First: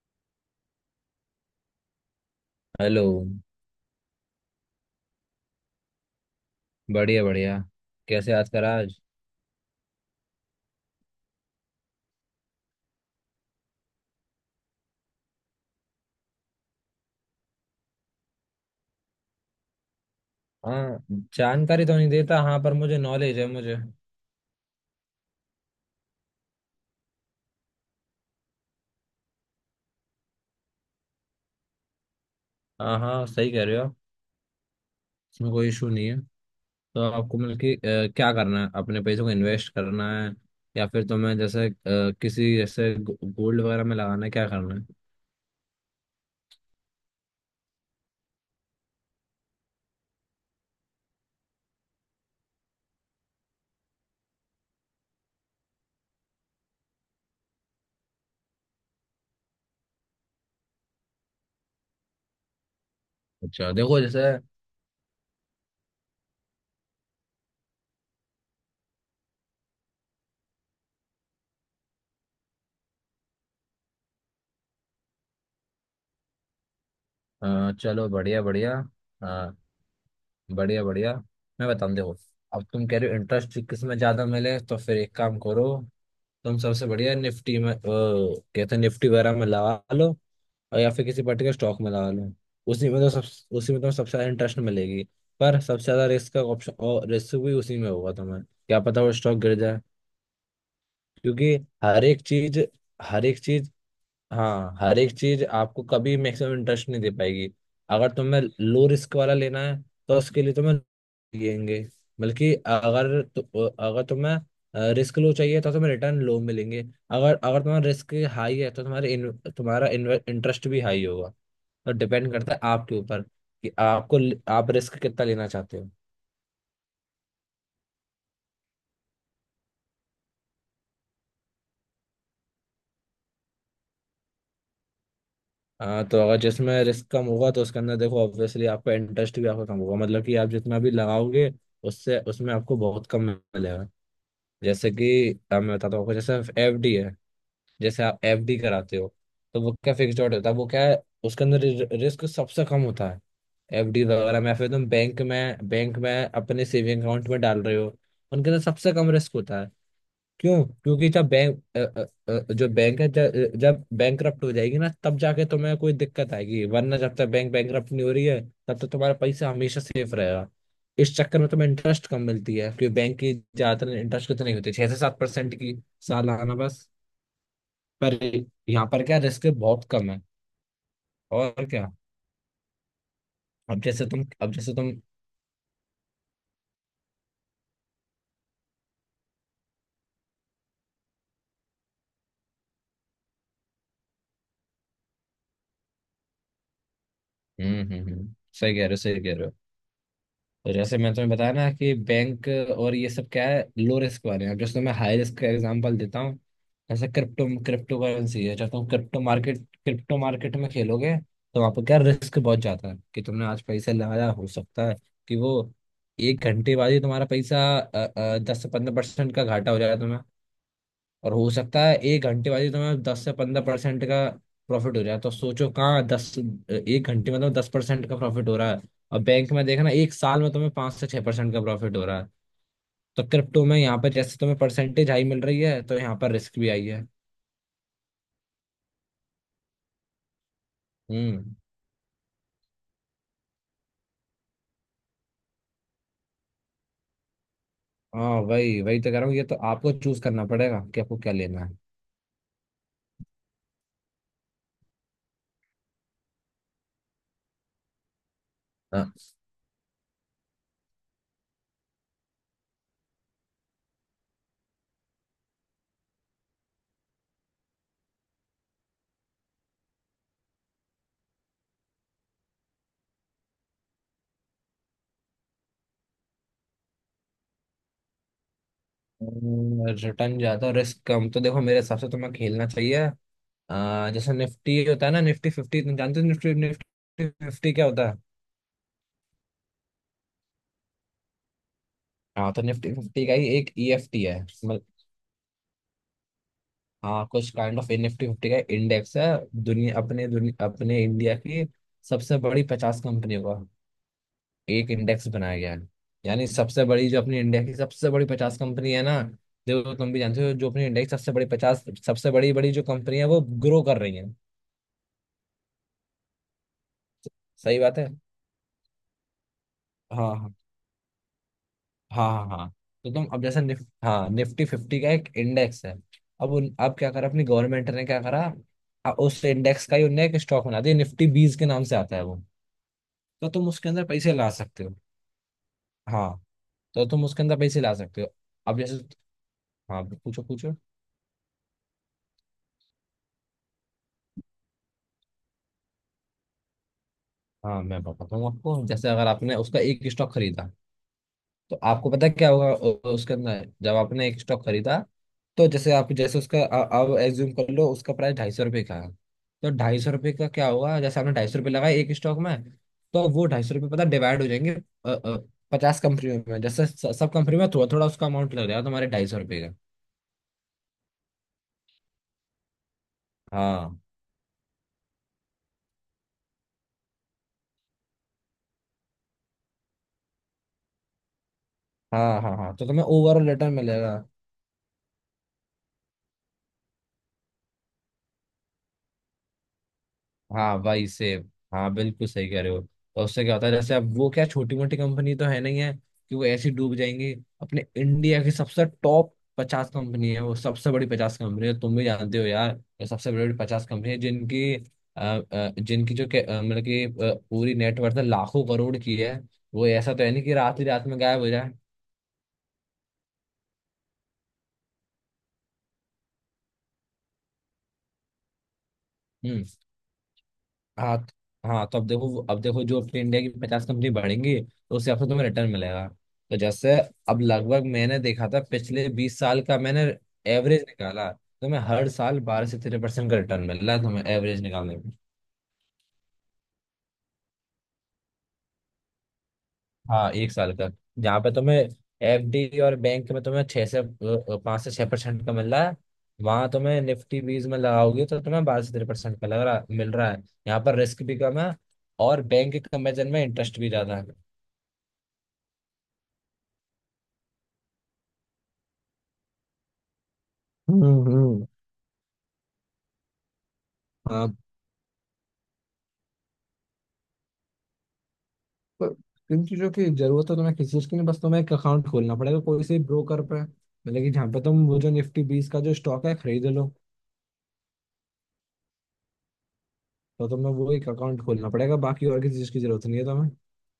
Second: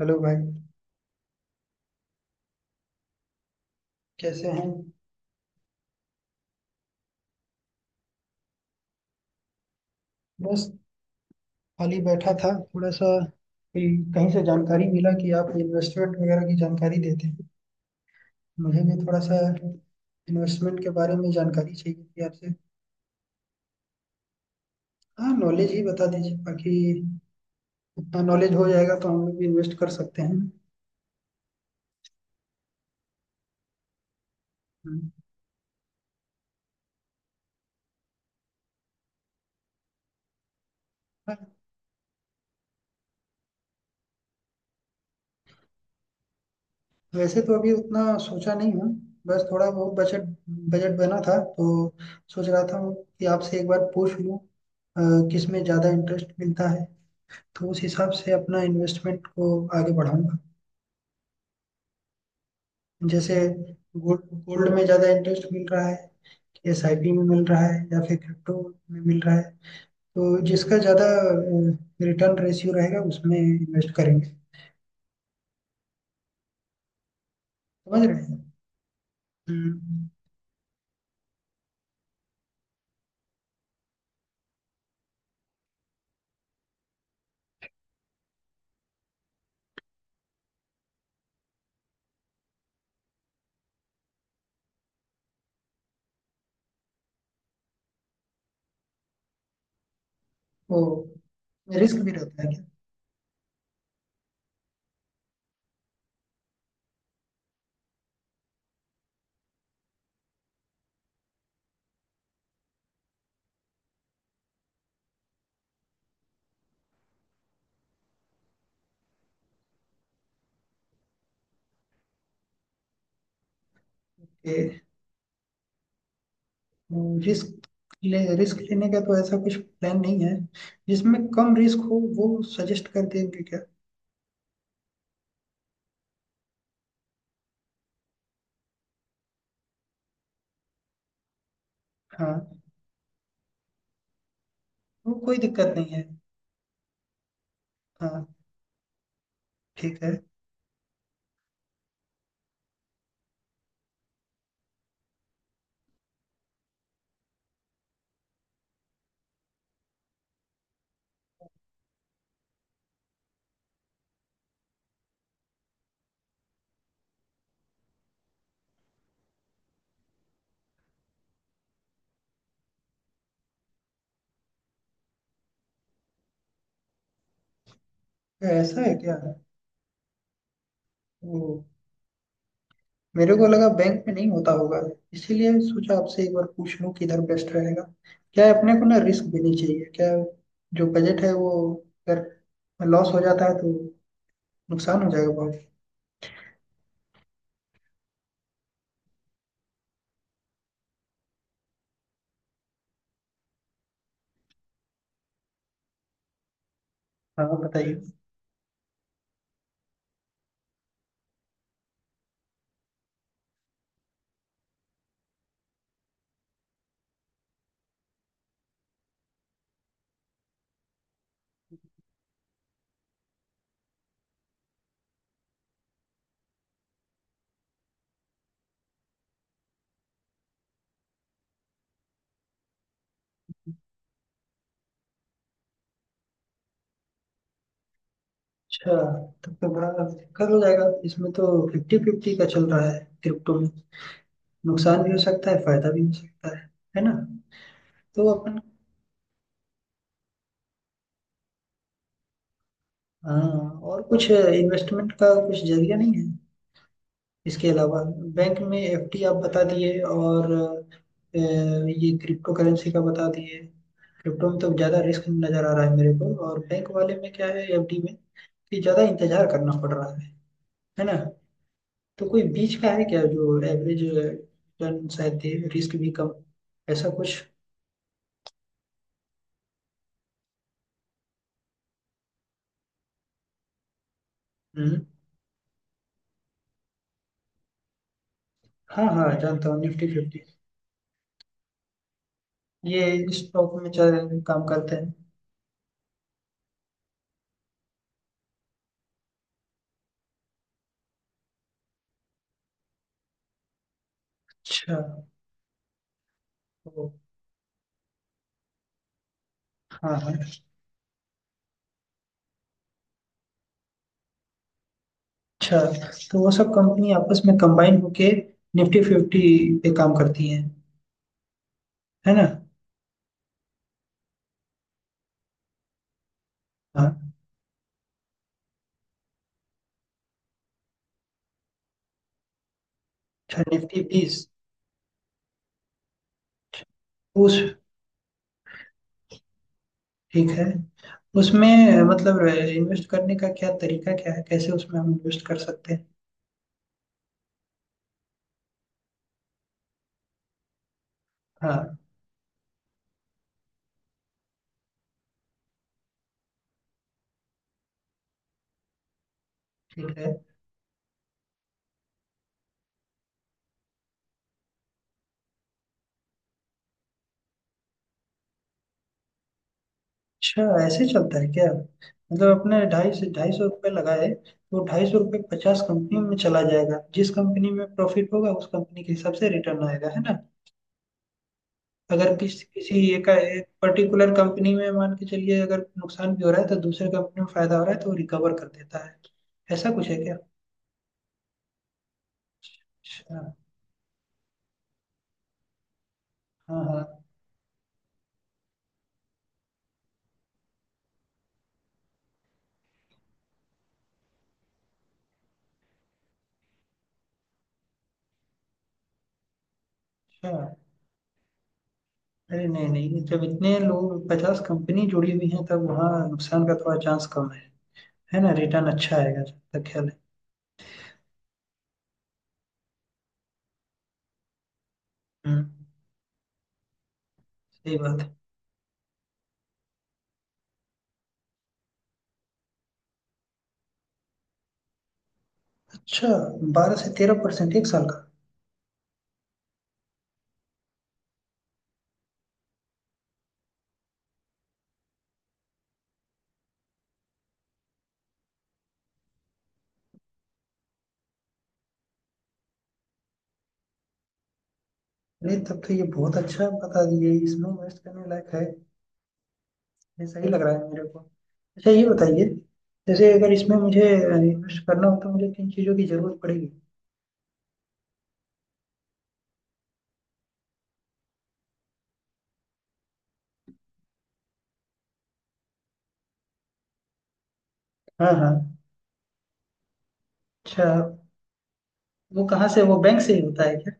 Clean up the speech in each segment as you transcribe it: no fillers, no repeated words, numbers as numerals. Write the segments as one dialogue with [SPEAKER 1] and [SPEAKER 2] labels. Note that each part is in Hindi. [SPEAKER 1] हेलो भाई।
[SPEAKER 2] हेलो।
[SPEAKER 1] कैसे हैं।
[SPEAKER 2] बढ़िया बढ़िया। कैसे याद करा आज?
[SPEAKER 1] बस खाली बैठा था। थोड़ा सा कोई कहीं से जानकारी मिला कि आप इन्वेस्टमेंट वगैरह की जानकारी देते हैं। मुझे भी थोड़ा सा इन्वेस्टमेंट के
[SPEAKER 2] हाँ,
[SPEAKER 1] बारे में जानकारी
[SPEAKER 2] जानकारी तो
[SPEAKER 1] चाहिए
[SPEAKER 2] नहीं
[SPEAKER 1] थी
[SPEAKER 2] देता,
[SPEAKER 1] आपसे।
[SPEAKER 2] हाँ, पर मुझे नॉलेज है, मुझे।
[SPEAKER 1] हाँ, नॉलेज ही बता दीजिए बाकी। उतना नॉलेज हो जाएगा तो हम लोग भी इन्वेस्ट कर सकते हैं।
[SPEAKER 2] हाँ हाँ, सही कह रहे हो आप।
[SPEAKER 1] हम्म।
[SPEAKER 2] इसमें कोई इशू नहीं है। तो आपको मतलब कि क्या करना है, अपने पैसों को इन्वेस्ट करना है? या फिर तुम्हें
[SPEAKER 1] हाँ।
[SPEAKER 2] जैसे किसी जैसे गोल्ड वगैरह में लगाना है? क्या करना है?
[SPEAKER 1] वैसे तो अभी उतना सोचा नहीं हूँ। बस थोड़ा बहुत बजट बजट बना था तो सोच रहा था कि आपसे एक बार पूछ लूँ, किस में ज़्यादा इंटरेस्ट मिलता है। तो उस हिसाब से अपना इन्वेस्टमेंट को आगे बढ़ाऊंगा। जैसे
[SPEAKER 2] अच्छा देखो,
[SPEAKER 1] गोल्ड
[SPEAKER 2] जैसे।
[SPEAKER 1] गोल्ड में ज़्यादा इंटरेस्ट मिल रहा है, एसआईपी में मिल रहा है, या फिर क्रिप्टो में मिल रहा है। तो जिसका ज़्यादा रिटर्न रेशियो रहेगा उसमें इन्वेस्ट करेंगे। समझ
[SPEAKER 2] चलो,
[SPEAKER 1] रहे हैं।
[SPEAKER 2] बढ़िया बढ़िया।
[SPEAKER 1] हम्म।
[SPEAKER 2] बढ़िया बढ़िया। मैं बताऊँ, देखो। अब तुम कह रहे हो इंटरेस्ट किस में ज्यादा मिले, तो फिर एक काम करो। तुम सबसे बढ़िया निफ्टी में, कहते हैं निफ्टी वगैरह में लगा लो। और या फिर किसी पर्टिकुलर स्टॉक में लगा लो। उसी में तो सबसे ज्यादा इंटरेस्ट मिलेगी। पर सबसे ज्यादा रिस्क का ऑप्शन, और रिस्क भी उसी में होगा। तुम्हें क्या पता वो स्टॉक गिर जाए।
[SPEAKER 1] वो
[SPEAKER 2] क्योंकि
[SPEAKER 1] रिस्क
[SPEAKER 2] हर
[SPEAKER 1] भी
[SPEAKER 2] एक
[SPEAKER 1] रहता है।
[SPEAKER 2] चीज हर एक चीज हाँ, हर एक चीज आपको कभी मैक्सिमम इंटरेस्ट नहीं दे पाएगी। अगर तुम्हें लो रिस्क वाला लेना है तो उसके लिए तुम्हें मिलेंगे। बल्कि अगर तुम्हें रिस्क लो चाहिए तो तुम्हें रिटर्न लो मिलेंगे। अगर अगर तुम्हारा रिस्क हाई है तो तुम्हारा इंटरेस्ट भी हाई होगा। तो डिपेंड करता है आपके ऊपर कि आपको
[SPEAKER 1] क्या
[SPEAKER 2] आप रिस्क कितना लेना चाहते हो।
[SPEAKER 1] रिस्क ले रिस्क लेने का तो ऐसा कुछ प्लान नहीं है। जिसमें कम रिस्क हो वो सजेस्ट कर देंगे क्या।
[SPEAKER 2] हाँ, तो अगर जिसमें रिस्क कम होगा तो उसके अंदर देखो, ऑब्वियसली आपका इंटरेस्ट भी आपका कम होगा, मतलब कि आप जितना भी लगाओगे उससे उसमें
[SPEAKER 1] हाँ,
[SPEAKER 2] आपको बहुत कम मिलेगा। जैसे
[SPEAKER 1] वो
[SPEAKER 2] कि
[SPEAKER 1] कोई दिक्कत
[SPEAKER 2] मैं
[SPEAKER 1] नहीं
[SPEAKER 2] बताता
[SPEAKER 1] है।
[SPEAKER 2] हूँ आपको, जैसे एफडी है, जैसे आप
[SPEAKER 1] हाँ।
[SPEAKER 2] एफडी कराते हो। तो वो क्या
[SPEAKER 1] ठीक है।
[SPEAKER 2] फिक्स डॉट होता है, वो क्या है, उसके अंदर रिस्क सबसे कम होता है। एफडी वगैरह में, या फिर तुम बैंक में अपने सेविंग अकाउंट में डाल रहे हो, उनके अंदर सबसे कम रिस्क होता है। क्यों? क्योंकि जब बैंक अ, अ, अ, जो बैंक है, जब बैंक करप्ट हो जाएगी ना तब जाके तुम्हें कोई दिक्कत आएगी, वरना जब तक बैंक बैंक करप्ट नहीं हो रही है तब तक तुम्हारा पैसा हमेशा सेफ रहेगा। इस चक्कर में तुम्हें इंटरेस्ट कम मिलती है, क्योंकि बैंक की ज्यादातर इंटरेस्ट कितनी होती है? 6 से 7% की सालाना, बस। पर
[SPEAKER 1] क्या ऐसा
[SPEAKER 2] यहाँ
[SPEAKER 1] है
[SPEAKER 2] पर
[SPEAKER 1] क्या।
[SPEAKER 2] क्या, रिस्क बहुत कम है,
[SPEAKER 1] वो
[SPEAKER 2] और क्या।
[SPEAKER 1] मेरे को लगा बैंक में नहीं होता
[SPEAKER 2] अब जैसे
[SPEAKER 1] होगा।
[SPEAKER 2] तुम
[SPEAKER 1] इसीलिए सोचा आपसे एक बार पूछ लूं किधर बेस्ट रहेगा। क्या है अपने को ना रिस्क भी नहीं चाहिए, क्या है, जो बजट है वो अगर लॉस हो जाता है तो नुकसान हो जाएगा बहुत।
[SPEAKER 2] हम्म। सही कह रहे हो, सही कह रहे हो। तो जैसे मैं तुम्हें बताया ना कि बैंक और ये सब क्या है, लो रिस्क वाले हैं। अब जैसे मैं हाई रिस्क का एग्जांपल देता हूँ। जैसे
[SPEAKER 1] हाँ,
[SPEAKER 2] क्रिप्टो क्रिप्टो
[SPEAKER 1] बताइए।
[SPEAKER 2] करेंसी है, जब तुम क्रिप्टो मार्केट में खेलोगे तो वहाँ पर क्या, रिस्क बहुत ज्यादा है कि तुमने आज पैसा लगाया, हो सकता है कि वो 1 घंटे बाद ही तुम्हारा पैसा 10 से 15% का घाटा हो जाएगा तुम्हें। और हो सकता है 1 घंटे बाद ही तुम्हें 10 से 15% का प्रॉफिट हो जाए। तो सोचो, कहाँ दस 1 घंटे में तो 10% का प्रॉफिट हो रहा है, और बैंक में देखना 1 साल में तुम्हें 5 से 6% का प्रॉफिट हो रहा है। तो क्रिप्टो में यहाँ पर जैसे तुम्हें परसेंटेज हाई मिल रही है तो यहाँ पर रिस्क भी आई है।
[SPEAKER 1] अच्छा, तब तो बड़ा दिक्कत हो जाएगा इसमें तो।
[SPEAKER 2] हम्म।
[SPEAKER 1] फिफ्टी फिफ्टी का चल रहा है क्रिप्टो में। नुकसान भी हो सकता है, फायदा भी हो सकता है। है ना। तो
[SPEAKER 2] हाँ,
[SPEAKER 1] अपन।
[SPEAKER 2] वही वही तो कह रहा हूँ, ये तो आपको चूज करना पड़ेगा कि आपको क्या लेना है।
[SPEAKER 1] हाँ, और कुछ इन्वेस्टमेंट का कुछ जरिया नहीं है इसके अलावा। बैंक में
[SPEAKER 2] हाँ,
[SPEAKER 1] एफडी आप बता दिए, और ये क्रिप्टो करेंसी का बता दिए। क्रिप्टो में तो ज़्यादा रिस्क नज़र आ रहा है मेरे को, और बैंक वाले में क्या है एफडी में, कि ज़्यादा इंतज़ार करना पड़ रहा है। है ना। तो कोई बीच का है क्या जो एवरेज रिटर्न शायद दे, रिस्क भी कम, ऐसा कुछ।
[SPEAKER 2] रिटर्न ज्यादा रिस्क कम, तो देखो मेरे हिसाब से तुम्हें खेलना चाहिए। जैसे निफ्टी
[SPEAKER 1] हम्म।
[SPEAKER 2] होता है ना, निफ्टी फिफ्टी, तुम जानते हो निफ्टी निफ्टी फिफ्टी क्या होता है?
[SPEAKER 1] हाँ हाँ, जानता हूँ निफ्टी फिफ्टी।
[SPEAKER 2] हाँ, तो निफ्टी
[SPEAKER 1] ये
[SPEAKER 2] फिफ्टी का ही एक
[SPEAKER 1] स्टॉक में
[SPEAKER 2] ईएफटी है
[SPEAKER 1] काम
[SPEAKER 2] मतलब।
[SPEAKER 1] करते हैं।
[SPEAKER 2] हाँ, कुछ काइंड ऑफ निफ्टी फिफ्टी का इंडेक्स है। दुनिया अपने इंडिया की सबसे बड़ी 50 कंपनियों का एक
[SPEAKER 1] अच्छा।
[SPEAKER 2] इंडेक्स बनाया गया है। यानी सबसे बड़ी,
[SPEAKER 1] ओ,
[SPEAKER 2] जो अपनी इंडिया की सबसे बड़ी पचास कंपनी है ना। देखो, तुम
[SPEAKER 1] हाँ
[SPEAKER 2] भी
[SPEAKER 1] हाँ।
[SPEAKER 2] जानते हो, जो अपनी इंडिया की सबसे बड़ी पचास, सबसे बड़ी बड़ी जो कंपनी है वो ग्रो कर रही है।
[SPEAKER 1] अच्छा, तो वो सब कंपनी आपस में
[SPEAKER 2] सही बात
[SPEAKER 1] कंबाइन
[SPEAKER 2] है।
[SPEAKER 1] होके निफ्टी फिफ्टी पे काम
[SPEAKER 2] हाँ
[SPEAKER 1] करती
[SPEAKER 2] हाँ।
[SPEAKER 1] है।
[SPEAKER 2] हाँ
[SPEAKER 1] है ना।
[SPEAKER 2] हाँ हाँ। तो तुम, अब जैसे निफ हाँ, निफ्टी फिफ्टी का एक इंडेक्स है। अब क्या करा
[SPEAKER 1] हाँ।
[SPEAKER 2] अपनी गवर्नमेंट ने क्या करा, उस इंडेक्स का ही उनने एक स्टॉक बना दिया, निफ्टी 20 के नाम से आता है वो। तो
[SPEAKER 1] अच्छा,
[SPEAKER 2] तुम उसके
[SPEAKER 1] निफ्टी
[SPEAKER 2] अंदर पैसे
[SPEAKER 1] बीस।
[SPEAKER 2] ला सकते हो। हाँ। तो तुम उसके अंदर
[SPEAKER 1] उस
[SPEAKER 2] पैसे ला सकते हो। अब जैसे, हाँ, पूछो
[SPEAKER 1] ठीक है।
[SPEAKER 2] पूछो।
[SPEAKER 1] उसमें, मतलब इन्वेस्ट करने का क्या तरीका क्या है, कैसे उसमें हम इन्वेस्ट कर सकते हैं।
[SPEAKER 2] हाँ, मैं बताता हूँ आपको। जैसे अगर आपने उसका एक स्टॉक खरीदा, तो
[SPEAKER 1] हाँ।
[SPEAKER 2] आपको पता क्या होगा, उसके अंदर जब आपने एक स्टॉक खरीदा, तो जैसे उसका अब एज्यूम कर लो, उसका प्राइस 250 रुपये का है, तो ढाई सौ
[SPEAKER 1] ठीक है।
[SPEAKER 2] रुपये का क्या होगा, जैसे आपने 250 रुपये लगाए एक स्टॉक में। तो वो 250 रुपये पता डिवाइड हो जाएंगे 50 कंपनियों में, जैसे सब कंपनी में थोड़ा थोड़ा उसका अमाउंट लग जाएगा तुम्हारे 250 रुपये का।
[SPEAKER 1] अच्छा, ऐसे चलता है क्या। मतलब अपने 250 रुपये
[SPEAKER 2] हाँ
[SPEAKER 1] लगाए, तो 250 रुपये 50 कंपनी में चला जाएगा, जिस कंपनी में प्रॉफिट होगा उस कंपनी के हिसाब से रिटर्न आएगा। है ना। अगर
[SPEAKER 2] हाँ हाँ हाँ, तो
[SPEAKER 1] किसी
[SPEAKER 2] तुम्हें ओवरऑल
[SPEAKER 1] एक
[SPEAKER 2] रिटर्न मिलेगा।
[SPEAKER 1] पर्टिकुलर कंपनी में मान के चलिए, अगर नुकसान भी हो रहा है तो दूसरे कंपनी में फायदा हो रहा है तो वो रिकवर कर देता है। ऐसा कुछ है क्या।
[SPEAKER 2] हाँ, वही सेव हाँ बिल्कुल सही कह रहे हो। तो
[SPEAKER 1] अच्छा।
[SPEAKER 2] उससे क्या होता है, जैसे अब वो क्या, छोटी मोटी कंपनी तो है नहीं है कि वो ऐसी
[SPEAKER 1] हाँ
[SPEAKER 2] डूब
[SPEAKER 1] हाँ।
[SPEAKER 2] जाएंगी। अपने इंडिया की सबसे टॉप 50 कंपनी है, वो सबसे बड़ी 50 कंपनी है, तुम भी जानते हो यार। ये सबसे बड़ी बड़ी 50 कंपनी है, जिनकी अ, अ, जिनकी जो के- अ, मतलब कि पूरी नेटवर्थ लाखों करोड़ की है। वो ऐसा तो है नहीं कि
[SPEAKER 1] अच्छा।
[SPEAKER 2] रात ही रात में गायब हो जाए।
[SPEAKER 1] अरे नहीं नहीं, जब इतने लोग 50 कंपनी जुड़ी हुई हैं तब वहाँ नुकसान का थोड़ा चांस कम है। है ना, रिटर्न अच्छा आएगा जब
[SPEAKER 2] हम्म।
[SPEAKER 1] तक ख्याल है।
[SPEAKER 2] हाँ तो अब देखो, जो अपनी इंडिया की 50 कंपनी बढ़ेंगी तो उस हिसाब से तुम्हें
[SPEAKER 1] हम्म।
[SPEAKER 2] रिटर्न मिलेगा। तो जैसे, अब लगभग
[SPEAKER 1] सही
[SPEAKER 2] मैंने
[SPEAKER 1] बात है।
[SPEAKER 2] देखा था पिछले 20 साल का, मैंने एवरेज निकाला, तुम्हें हर साल 12 से 13% का रिटर्न मिल रहा है तुम्हें, एवरेज निकालने में।
[SPEAKER 1] अच्छा, 12 से 13% एक साल का।
[SPEAKER 2] हाँ, 1 साल का। जहाँ पे तुम्हें एफडी और बैंक में तुम्हें छह से पाँच से छह परसेंट का मिल रहा है, वहाँ तुम्हें निफ्टी बीज में लगाओगे तो तुम्हें 12 से 13% का लग रहा मिल रहा है। यहाँ पर रिस्क भी कम है, और बैंक के कंपेरिजन में इंटरेस्ट भी ज्यादा है।
[SPEAKER 1] अरे, तब तो ये बहुत अच्छा बता दिए, इसमें इन्वेस्ट करने लायक है। ये सही लग रहा है
[SPEAKER 2] हम्म।
[SPEAKER 1] मेरे को।
[SPEAKER 2] हम्म।
[SPEAKER 1] अच्छा, ये बताइए जैसे अगर इसमें मुझे
[SPEAKER 2] हाँ,
[SPEAKER 1] इन्वेस्ट करना हो तो मुझे किन चीज़ों की जरूरत पड़ेगी।
[SPEAKER 2] पर इन चीज़ों की जरूरत है तुम्हें, किसी चीज़ की नहीं, बस तुम्हें एक अकाउंट खोलना पड़ेगा कोई से ब्रोकर पे, मतलब कि जहाँ पे तुम वो जो निफ्टी 20 का जो स्टॉक है खरीद लो।
[SPEAKER 1] हाँ हाँ।
[SPEAKER 2] तो तुम्हें
[SPEAKER 1] अच्छा,
[SPEAKER 2] वो एक अकाउंट खोलना पड़ेगा, बाकी और
[SPEAKER 1] वो
[SPEAKER 2] किसी
[SPEAKER 1] कहाँ
[SPEAKER 2] चीज़ की
[SPEAKER 1] से, वो
[SPEAKER 2] जरूरत नहीं
[SPEAKER 1] बैंक
[SPEAKER 2] है
[SPEAKER 1] से ही
[SPEAKER 2] तुम्हें।
[SPEAKER 1] होता है क्या।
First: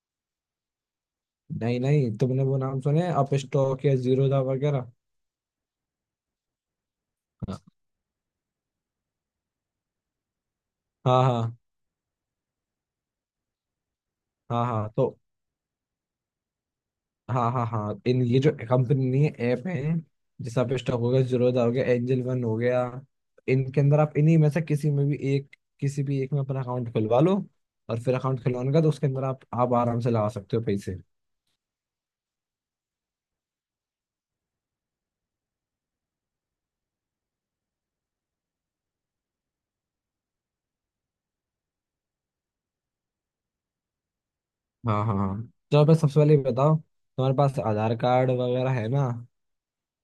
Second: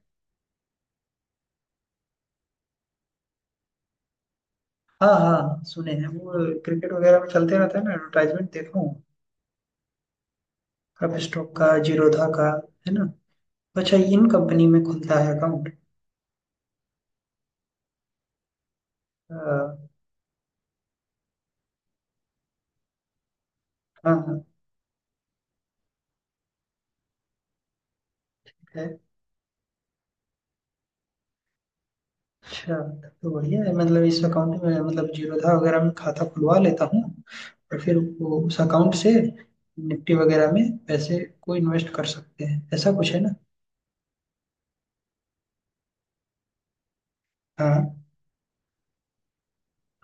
[SPEAKER 2] नहीं नहीं, तुमने वो नाम सुने, अप स्टॉक या जीरो दा वगैरह।
[SPEAKER 1] हाँ हाँ, सुने हैं वो, क्रिकेट वगैरह में चलते
[SPEAKER 2] हाँ
[SPEAKER 1] रहता है ना, एडवर्टाइजमेंट देखा हूँ। कप स्टॉक
[SPEAKER 2] हाँ।
[SPEAKER 1] का, जीरोधा का। है ना। अच्छा, इन
[SPEAKER 2] हाँ
[SPEAKER 1] कंपनी
[SPEAKER 2] हाँ
[SPEAKER 1] में
[SPEAKER 2] हाँ, तो
[SPEAKER 1] खुलता है अकाउंट।
[SPEAKER 2] हाँ हाँ हाँ, इन ये जो कंपनी ऐप
[SPEAKER 1] हाँ
[SPEAKER 2] है, जैसे आप स्टॉक हो गया, जीरोधा हो गया, एंजल वन हो गया, इनके अंदर आप इन्हीं
[SPEAKER 1] हाँ।
[SPEAKER 2] में से किसी भी एक में अपना अकाउंट खुलवा लो। और फिर अकाउंट खुलवाने का,
[SPEAKER 1] है।
[SPEAKER 2] तो उसके अंदर आप आराम से लगा सकते हो पैसे।
[SPEAKER 1] अच्छा, तब तो बढ़िया है, मतलब इस अकाउंट में, मतलब जीरोधा वगैरह में खाता खुलवा लेता हूँ, और फिर वो उस अकाउंट से निफ्टी वगैरह में पैसे को इन्वेस्ट कर सकते हैं, ऐसा कुछ है ना।
[SPEAKER 2] हाँ हाँ हाँ, तो मैं सबसे पहले ये बताओ, तुम्हारे पास
[SPEAKER 1] हाँ
[SPEAKER 2] आधार कार्ड वगैरह है ना?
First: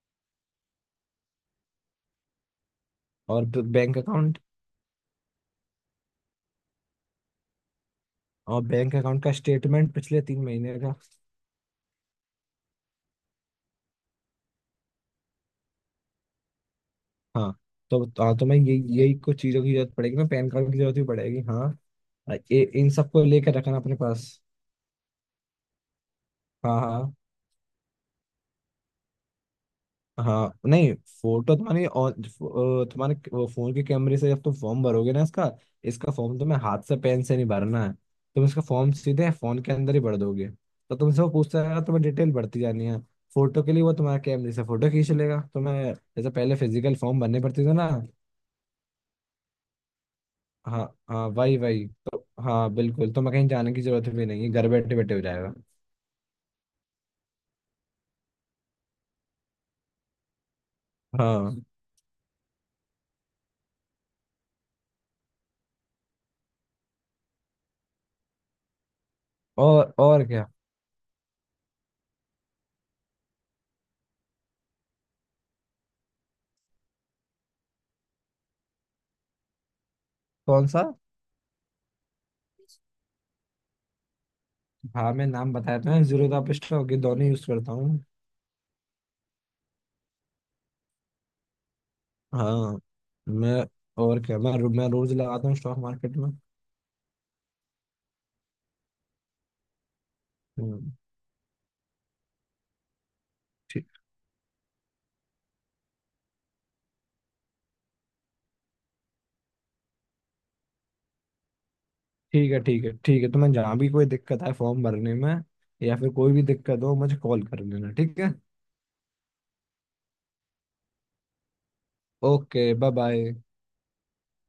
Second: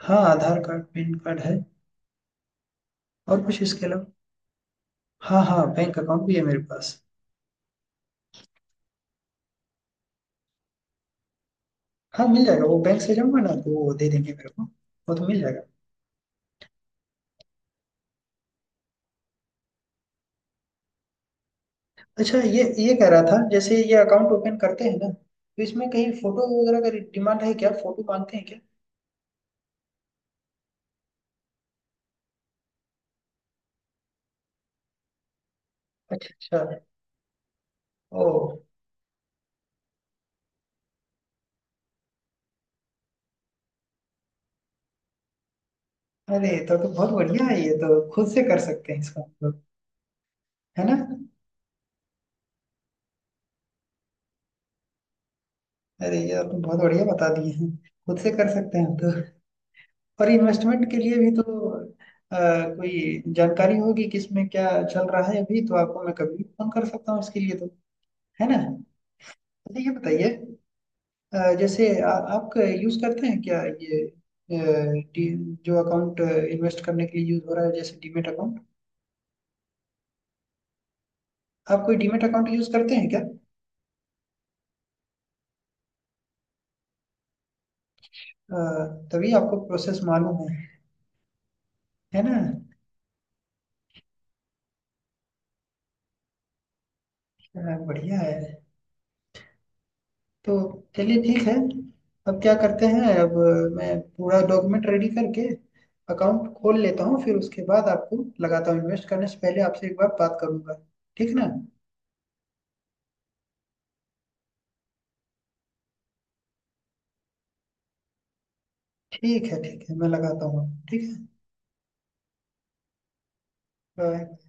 [SPEAKER 1] हाँ, आधार कार्ड पैन कार्ड है, और
[SPEAKER 2] और
[SPEAKER 1] कुछ इसके
[SPEAKER 2] बैंक
[SPEAKER 1] अलावा।
[SPEAKER 2] अकाउंट?
[SPEAKER 1] हाँ हाँ, बैंक अकाउंट भी है मेरे पास।
[SPEAKER 2] और बैंक अकाउंट का स्टेटमेंट पिछले 3 महीने का।
[SPEAKER 1] हाँ, मिल जाएगा वो, बैंक से जाऊंगा ना तो वो दे देंगे मेरे को। वो तो मिल जाएगा।
[SPEAKER 2] हाँ, हाँ तो मैं ये यही कुछ चीज़ों की जरूरत पड़ेगी ना, पैन कार्ड की जरूरत भी पड़ेगी, हाँ।
[SPEAKER 1] अच्छा ये
[SPEAKER 2] ये इन
[SPEAKER 1] कह रहा
[SPEAKER 2] सबको
[SPEAKER 1] था,
[SPEAKER 2] लेकर
[SPEAKER 1] जैसे
[SPEAKER 2] रखना
[SPEAKER 1] ये
[SPEAKER 2] अपने पास।
[SPEAKER 1] अकाउंट ओपन करते हैं ना तो इसमें कहीं फोटो वगैरह
[SPEAKER 2] हाँ
[SPEAKER 1] का
[SPEAKER 2] हाँ।
[SPEAKER 1] डिमांड है क्या, फोटो मांगते हैं क्या।
[SPEAKER 2] हाँ नहीं, फोटो तुम्हारी और फो- अ, तुम्हारे क- वो फोन के कैमरे से जब तुम फॉर्म भरोगे ना, इसका। इसका
[SPEAKER 1] अच्छा
[SPEAKER 2] फॉर्म
[SPEAKER 1] अच्छा,
[SPEAKER 2] तुम्हें हाथ से पेन से नहीं भरना है,
[SPEAKER 1] ओ।
[SPEAKER 2] तुम इसका फॉर्म सीधे फोन के अंदर ही भर दोगे। तो तुमसे वो पूछता रहेगा, तुम्हें डिटेल भरती जानी है। फोटो के लिए वो तुम्हारे कैमरे से फोटो खींच लेगा तुम्हें, जैसे
[SPEAKER 1] अरे
[SPEAKER 2] पहले
[SPEAKER 1] तो
[SPEAKER 2] फिजिकल
[SPEAKER 1] बहुत
[SPEAKER 2] फॉर्म भरने
[SPEAKER 1] बढ़िया है,
[SPEAKER 2] पड़ते थे
[SPEAKER 1] ये
[SPEAKER 2] ना।
[SPEAKER 1] तो खुद से कर सकते हैं इसका मतलब।
[SPEAKER 2] हाँ।
[SPEAKER 1] है ना।
[SPEAKER 2] हाँ, वही वही तो, हाँ बिल्कुल, तुम्हें कहीं जाने की जरूरत भी नहीं है, घर बैठे बैठे हो जाएगा।
[SPEAKER 1] अरे, ये तो बहुत बढ़िया बता दिए हैं, खुद से कर सकते हैं हम तो। और इन्वेस्टमेंट के लिए भी
[SPEAKER 2] हाँ,
[SPEAKER 1] तो अ, कोई जानकारी होगी कि इसमें क्या चल रहा है अभी, तो आपको मैं कभी भी फोन कर सकता हूँ इसके लिए तो। है ना। अच्छा, ये
[SPEAKER 2] और
[SPEAKER 1] बताइए,
[SPEAKER 2] क्या?
[SPEAKER 1] जैसे आप यूज करते हैं क्या ये, जो अकाउंट इन्वेस्ट करने के लिए यूज हो रहा है, जैसे डीमेट अकाउंट।
[SPEAKER 2] कौन सा?
[SPEAKER 1] आप कोई डीमेट अकाउंट यूज करते हैं क्या।
[SPEAKER 2] हाँ, मैं नाम बताया था, जीरो का पिस्टल के दोनों यूज करता हूँ।
[SPEAKER 1] अ, तभी आपको प्रोसेस मालूम है। है ना।
[SPEAKER 2] हाँ, मैं, और क्या, मैं रोज लगाता हूँ स्टॉक मार्केट में।
[SPEAKER 1] बढ़िया है। तो
[SPEAKER 2] हम्म।
[SPEAKER 1] चलिए ठीक है, अब क्या करते हैं अब। मैं
[SPEAKER 2] ठीक
[SPEAKER 1] पूरा डॉक्यूमेंट रेडी करके अकाउंट खोल लेता हूँ, फिर उसके बाद आपको लगाता हूँ, इन्वेस्ट करने से पहले आपसे एक बार बात करूंगा, ठीक ना।
[SPEAKER 2] ठीक है, ठीक है, ठीक है, तो मैं, जहाँ भी कोई दिक्कत है फॉर्म भरने में या फिर कोई भी दिक्कत हो, मुझे कॉल कर लेना, ठीक है।
[SPEAKER 1] ठीक है ठीक है, मैं लगाता हूँ ठीक है।
[SPEAKER 2] Okay, bye bye.
[SPEAKER 1] बाय।